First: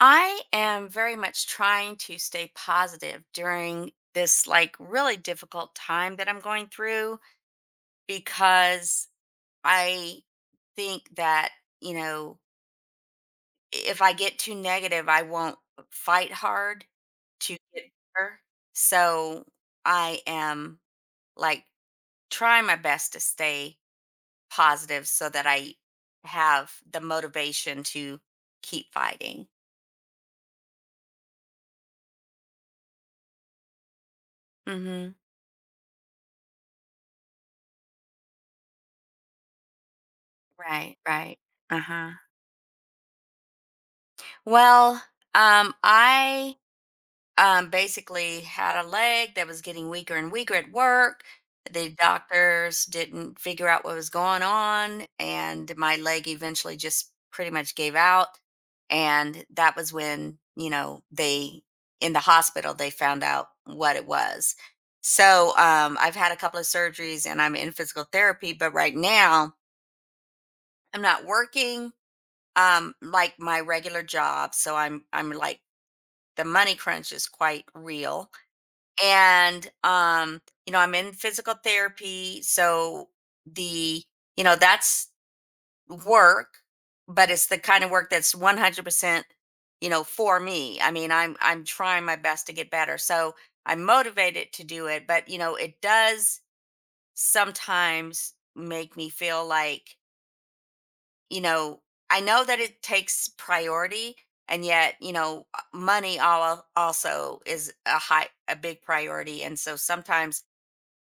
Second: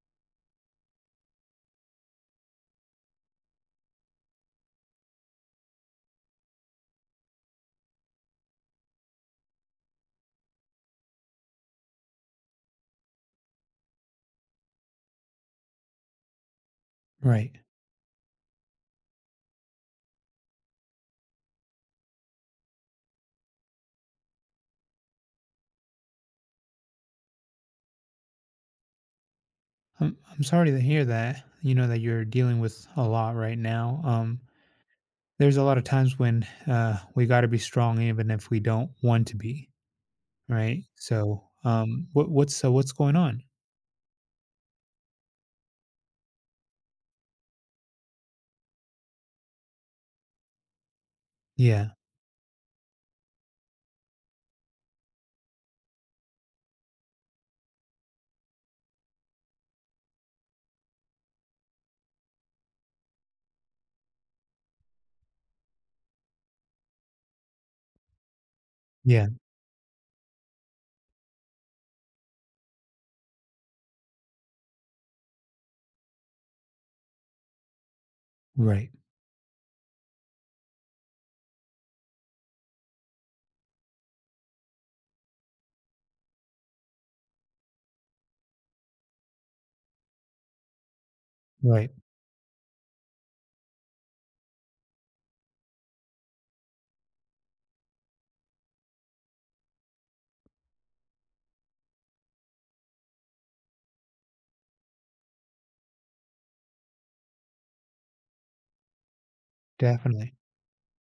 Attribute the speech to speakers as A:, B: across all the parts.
A: I am very much trying to stay positive during this like really difficult time that I'm going through because I think that, you know, if I get too negative, I won't fight hard
B: Right.
A: to get better. So I am like trying my best to stay positive so that I have the motivation to keep fighting.
B: I'm sorry to hear that. You know that you're dealing with a lot right now.
A: hmm
B: There's a lot of times when we got to be strong, even if we don't want to be. Right.
A: Right, right.
B: So,
A: Uh
B: um,
A: huh.
B: what what's so what's going on?
A: Well, I basically had a leg that was getting weaker and weaker at work.
B: Yeah.
A: The doctors didn't figure out what was going on, and my leg eventually just pretty much gave out. And that was when, you know, they in the hospital they found out what it was. So I've had a couple of surgeries and I'm in physical therapy, but right
B: Yeah.
A: now I'm not working like my regular job, so I'm like the money crunch is quite real.
B: Right.
A: And you know, I'm in physical therapy, so the you know, that's work, but it's the kind of work that's 100% you know for me. I mean, I'm
B: Right.
A: trying my best to get better, so I'm motivated to do it. But you know, it does sometimes make me feel like you know, I know that it takes priority, and yet, you know, money also is a high, a big priority. And so
B: Definitely.
A: sometimes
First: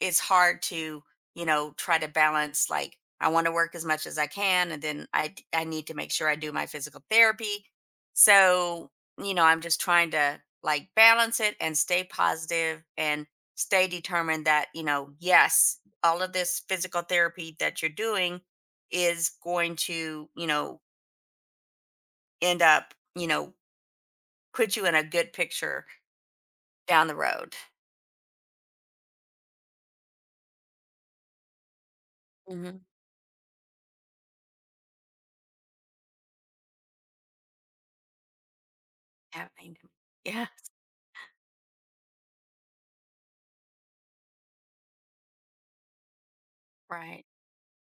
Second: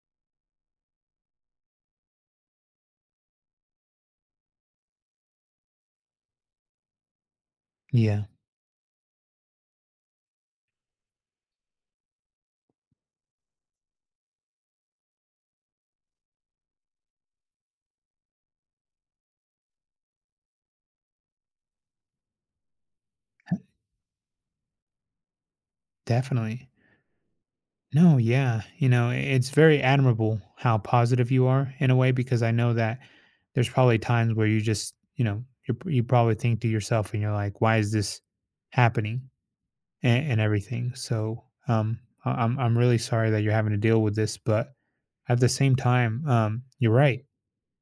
A: it's hard to you know try to balance. Like I want to work as much as I can, and then I need to make sure I do my physical therapy.
B: Yeah.
A: So you know, I'm just trying to like balance it and stay positive and stay determined that you know, yes, all of this physical therapy that you're doing is going to you know end up you know put you in a good picture
B: Definitely.
A: down the road.
B: No. Yeah. You know, it's very admirable how positive you are in a way because I know
A: hmm
B: that there's probably times where you just you probably think to yourself and you're like, why is this happening?
A: yeah,
B: And
A: yeah,
B: everything. So I'm really sorry that you're having to deal with this, but at the same time, you're right.
A: right.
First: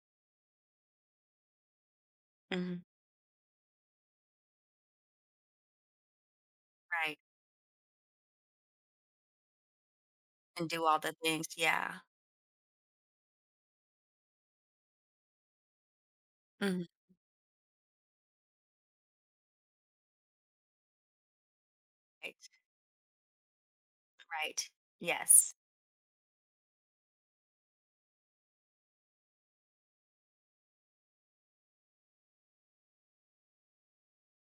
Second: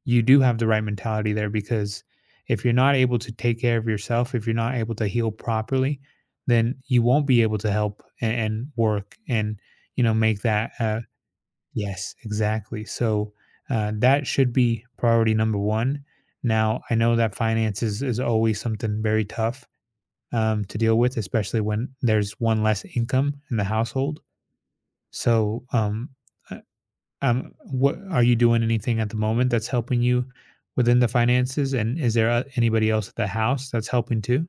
B: You do have the right mentality there because if you're
A: hmm
B: not able to take care of yourself, if you're not able to heal properly, then you
A: right.
B: won't be able to help and work and you know make
A: And
B: that.
A: do all the things, yeah.
B: Yes, exactly. So that should be priority number one. Now
A: Mhm.
B: I know that finances is always something very tough to deal with, especially when there's
A: Right,
B: one less income in the household.
A: right. Yes.
B: So, um, uh, um, what are you doing anything at the moment that's helping you within the finances? And is there anybody else at the house that's helping too?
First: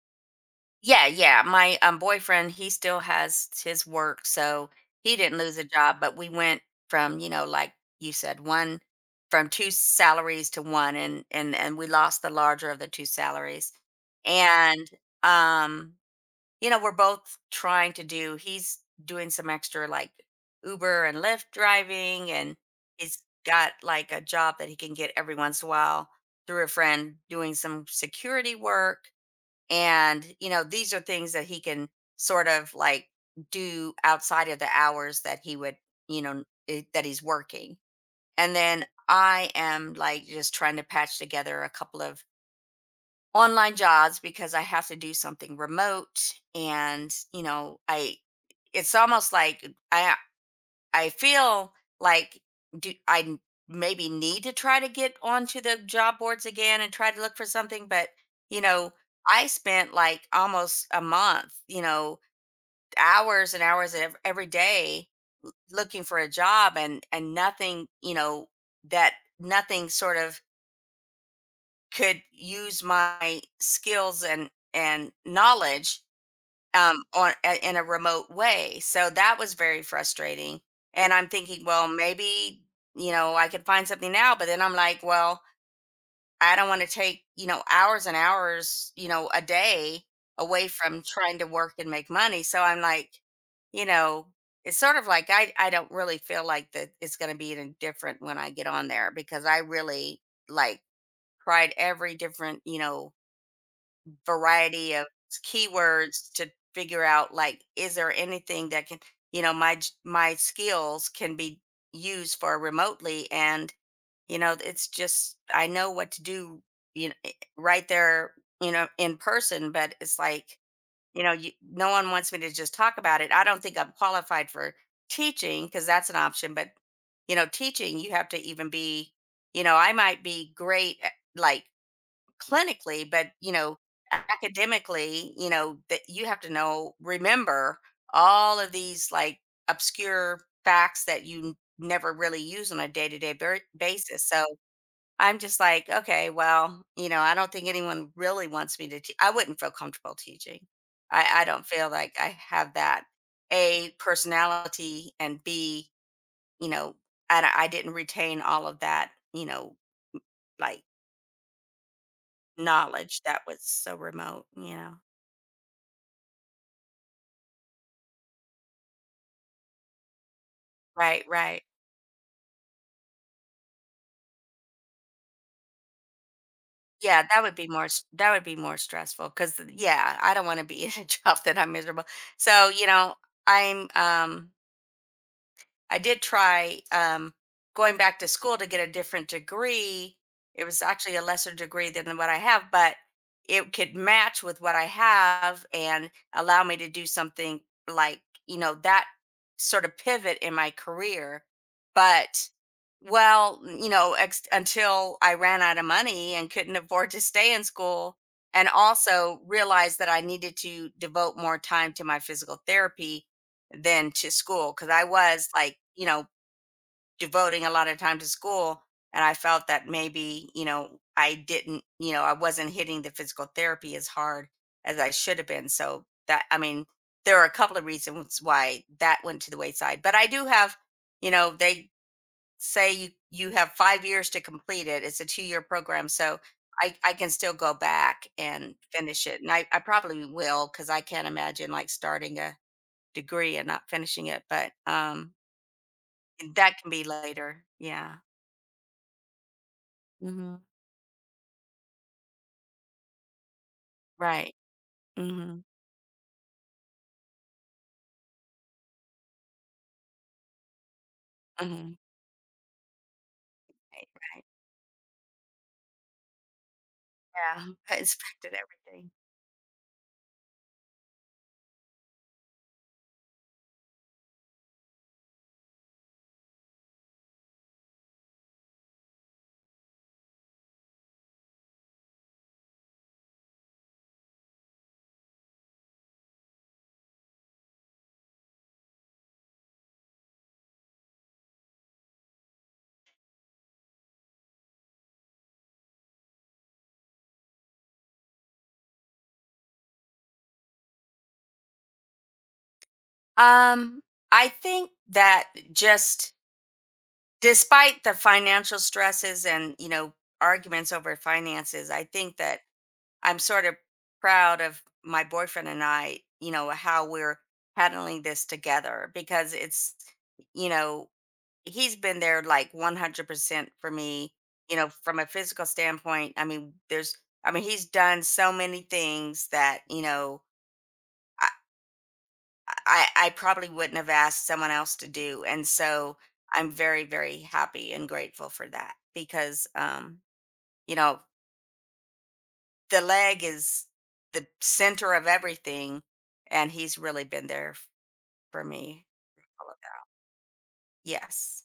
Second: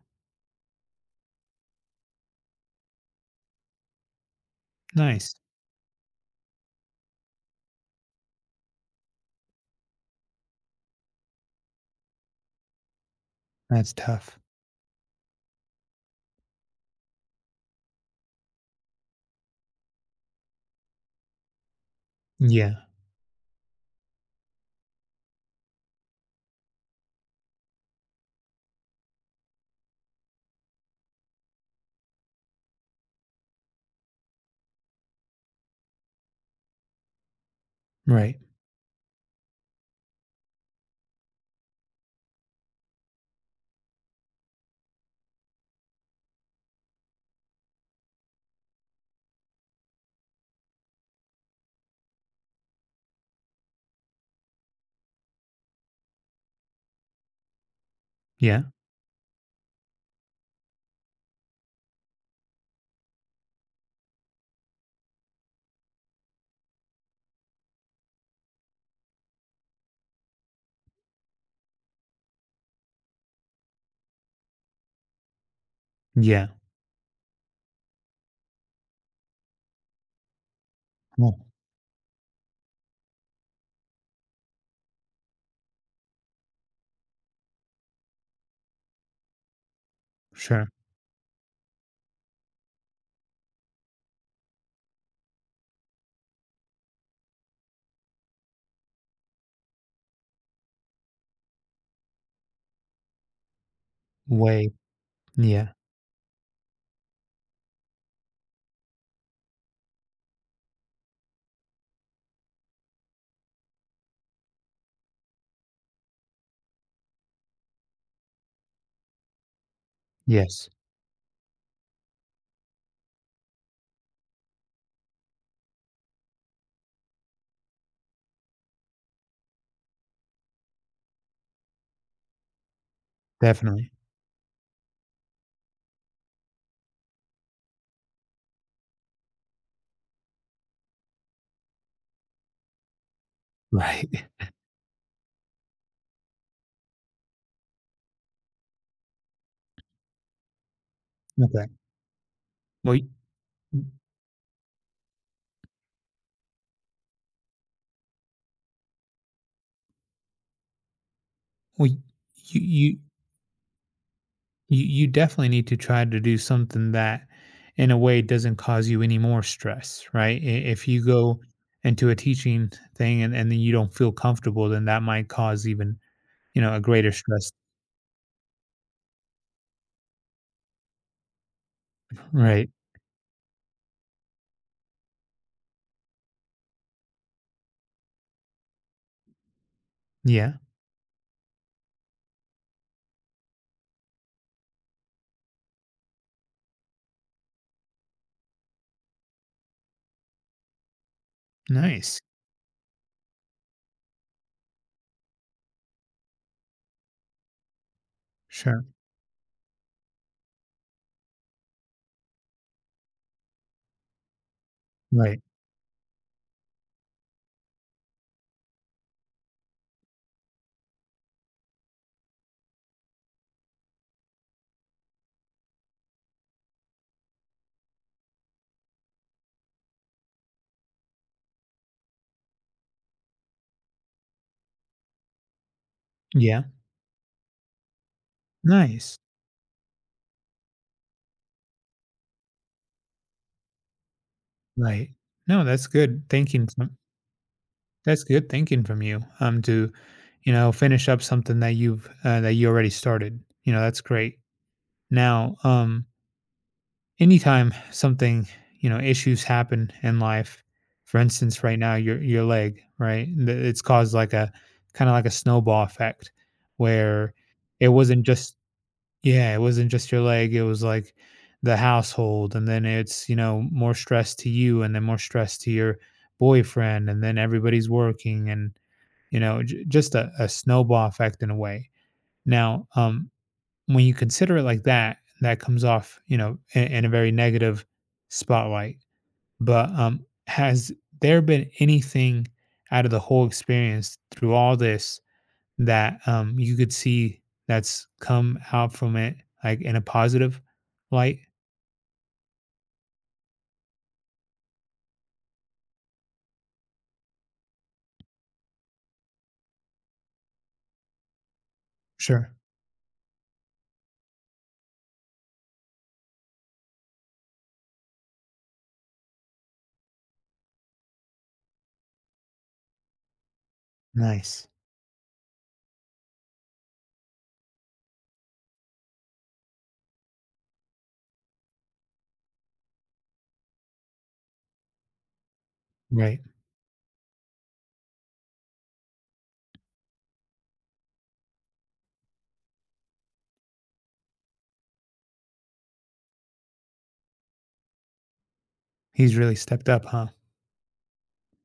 A: Yeah, yeah, my, boyfriend, he still has his work, so he
B: Nice.
A: didn't lose a job. But we went from, you know, like you said, 1 from 2 salaries to 1, and we lost the larger of the 2 salaries,
B: That's tough.
A: and, um you know, we're both trying to do, he's doing some extra like Uber and Lyft driving, and
B: Yeah.
A: he's got like a job that he can get every once in a while through a friend doing some security work. And, you know, these are things that he can sort of like do outside of the hours that he would, you know, that he's working.
B: Right.
A: And then I am like just trying to patch together a couple of online jobs because I have to do something remote. And you know, I it's almost like I I feel like do I n- maybe need to try to get onto the job boards again and try to look for something. But
B: Yeah.
A: you know, I spent like almost a month, you know, hours and hours every day looking for a job, and nothing, you know, that nothing sort of could use my skills and knowledge
B: Yeah.
A: in a remote way. So that was very frustrating. And I'm
B: Oh,
A: thinking, well, maybe you know I could find something now. But then I'm like, well, I don't want to take, you know, hours and hours, you know, a day away
B: sure.
A: from trying to work and make money. So I'm like, you know, it's sort of like I don't really feel like that it's going to be any different when I get on there because I really like tried every different, you know,
B: Way.
A: variety of
B: Yeah.
A: keywords to figure out, like, is there anything that can you know, my skills can be used for remotely. And, you know, it's just I know what to do, you know, right there, you know, in person, but it's like,
B: Yes.
A: you know, you no one wants me to just talk about it. I don't think I'm qualified for teaching because that's an option, but, you know, teaching, you have to even be you know, I might be great at, like clinically, but you know,
B: Definitely.
A: academically, you know, that you have to know, remember all of these like obscure facts that you never really use on a day to day basis.
B: Right.
A: So I'm just like, okay, well, you know, I don't think anyone really wants me to teach. I wouldn't feel comfortable teaching. I don't
B: Okay.
A: feel like I have
B: Well,
A: that
B: y-
A: A personality, and B, you know, I didn't retain all of that, you know, like
B: well, you,
A: knowledge that was so remote, you
B: you,
A: know.
B: you definitely need to try to do something that in a way doesn't cause you any more stress, right? If you
A: Right,
B: go
A: right.
B: into a teaching thing and then you don't feel comfortable, then that might cause even, you know, a greater
A: Yeah, that
B: stress.
A: would be more s that would be more stressful. Cause yeah, I don't wanna be in a job that I'm miserable.
B: Right.
A: So, you know, I'm, um I did try going back to school to get a different degree.
B: Yeah.
A: It was actually a lesser degree than what I have, but it could match with what I have and allow me to do something like, you know, that sort of pivot in my career.
B: Nice.
A: But, well, you know, until I ran out of money and couldn't afford to stay in school, and
B: Sure.
A: also realized that I needed to devote more time to my physical therapy than to school. Because I
B: Right.
A: was like, you know, devoting a lot of time to school. And I felt that maybe, you know, I didn't, you know, I wasn't hitting the physical therapy as hard as I should have been. So that, I mean, there are a couple of reasons why that went to the wayside. But I do have, you know, they say you, you have 5 years to complete it. It's a 2 year program. So
B: Yeah.
A: I can still go back and
B: Nice.
A: finish it. And I probably will because I can't imagine like starting a degree and not finishing it, but,
B: Right. No, that's good thinking
A: that can
B: from
A: be later. Yeah.
B: That's good thinking from you. To, you
A: Mhm.
B: know, finish up something that you've that you already started. You know, that's great.
A: Right.
B: Now,
A: Mhm.
B: anytime something you know issues happen in life, for instance right now
A: Mhm.
B: your leg right it's
A: Right,
B: caused like
A: right.
B: a, kind of like a snowball effect where
A: Yeah.
B: it
A: I
B: wasn't
A: inspected
B: just,
A: everything.
B: yeah it wasn't just your leg, it was like the household, and then it's you know more stress to you and then more stress to your boyfriend and then everybody's working, and you know just a snowball effect in a way. Now when you consider it like that, that comes off, you know, in a very negative spotlight. But has there been anything out of the whole experience through all this that you could see that's come out from it, like in a positive light?
A: Um, I think that just despite the financial stresses and, you know, arguments over finances, I think
B: Sure.
A: that I'm sort of proud of my boyfriend and I, you know, how we're handling this together. Because it's, you know, he's been there like 100% for me,
B: Nice.
A: you know, from a physical standpoint. I mean, there's I mean, he's done so many things that you know i I probably wouldn't have asked someone else to do. And so
B: Right.
A: I'm very very happy and grateful for that because you know, the leg is the center of everything, and he's really been there for me
B: He's really
A: all of
B: stepped up,
A: that.
B: huh?
A: Yes.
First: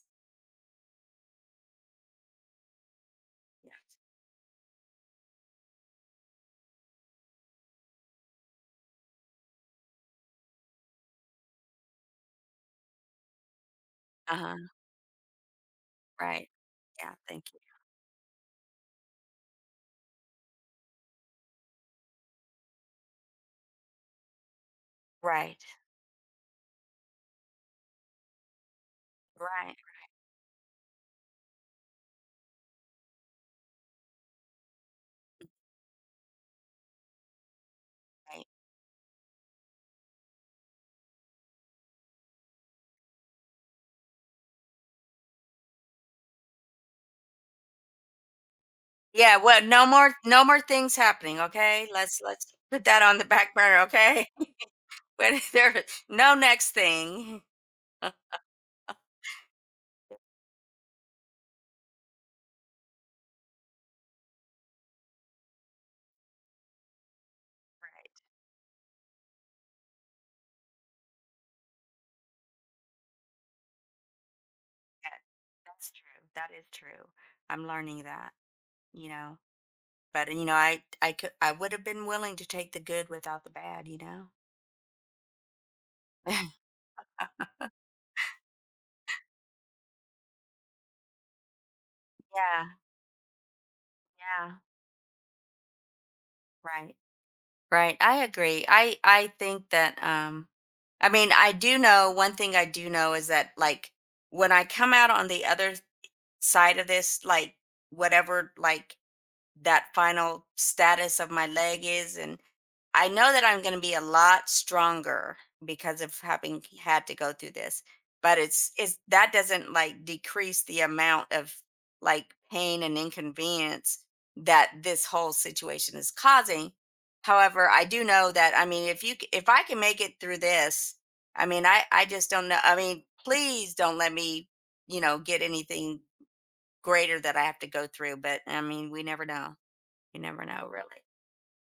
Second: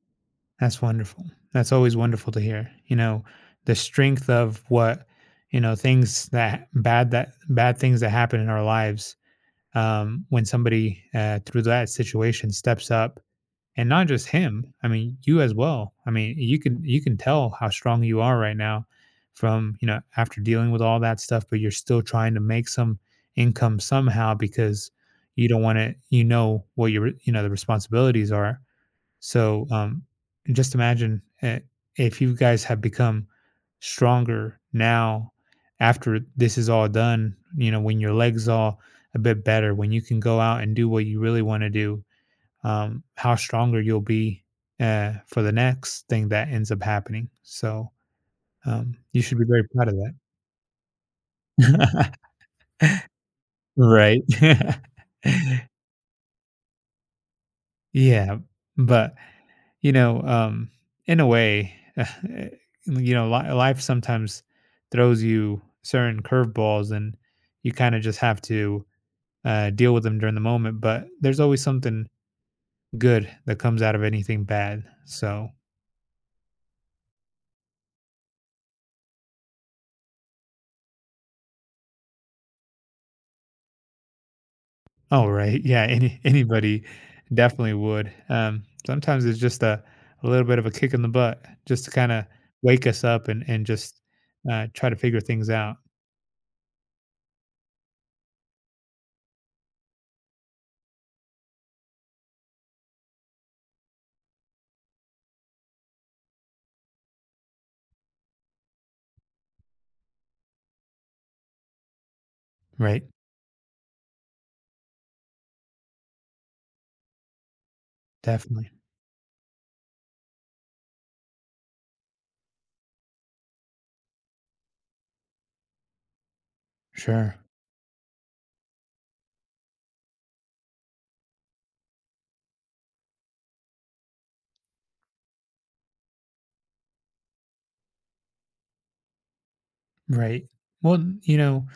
B: That's wonderful. That's always wonderful to hear. You know, the
A: Yeah.
B: strength of what, you know, things that bad things that happen in our lives, when somebody through that situation steps up, and not just
A: Uh-huh,
B: him. I mean, you as well. I mean,
A: right.
B: you
A: Yeah,
B: can
A: thank
B: tell
A: you.
B: how strong you are right now from you know after dealing with all that stuff, but you're still trying to make some income somehow because you don't
A: Right,
B: want to. You know what your you know the responsibilities are, so
A: right,
B: just imagine if you guys have become stronger now after this is all done, you know, when your
A: right.
B: legs all a bit better, when you can go out and do what you really want to do, how stronger you'll be for the next thing that ends up happening. So you
A: Yeah,
B: should be
A: well,
B: very
A: no
B: proud of
A: more no more things happening, okay?
B: that.
A: Let's put that on the back burner,
B: Right.
A: okay? But if there no next thing.
B: Yeah, but you know, in a way, you know, life sometimes throws you certain curveballs, and you kind of
A: Right.
B: just have to deal with them during the moment. But there's always something good that comes out of anything bad.
A: Yeah.
B: So,
A: That's true. That is true. I'm learning that, you know. But you know, I could I would have been willing to take the good without the bad, you know.
B: oh right, yeah, anybody definitely would. Sometimes it's just a little bit of a kick in the butt, just to kind of
A: Yeah,
B: wake us up and just
A: yeah,
B: try to figure things out.
A: right. Right. I agree. I think that I mean, I do know one thing I do know is that like when I come out on the other side of this, like whatever, like that final status of my leg is. And
B: Right,
A: I know that I'm going to be a lot stronger because of having had to go through this. But
B: definitely,
A: it's that doesn't like decrease the amount of like pain and inconvenience that this whole situation is causing.
B: sure.
A: However, I do know that I mean if you c- if I can make it through this, I mean I just don't know. I mean, please don't let me, you know, get anything greater that I have to go through, but, I mean, we never know. You never
B: Right.
A: know, really.
B: Well, you know,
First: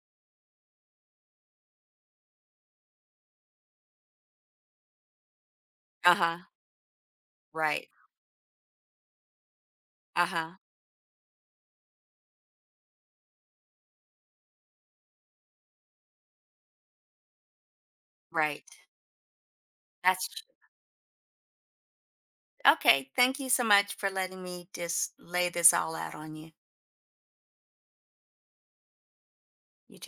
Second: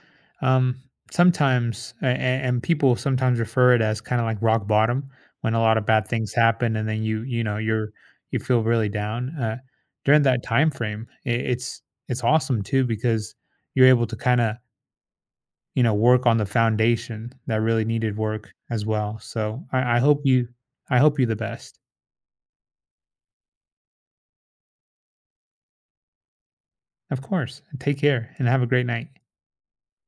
B: um, sometimes, and people sometimes refer it as kind of like rock bottom when a lot of bad things
A: Uh-huh,
B: happen, and then you know,
A: right.
B: you feel really down. During that
A: Uh-huh,
B: time frame, it's awesome too because you're able to kind of you know work on the foundation that really needed work
A: right.
B: as well. So I hope
A: That's
B: I hope you the best.
A: okay, thank you so much for letting me just lay this all out on you.
B: Of course. Take care and have a great night.
A: You too.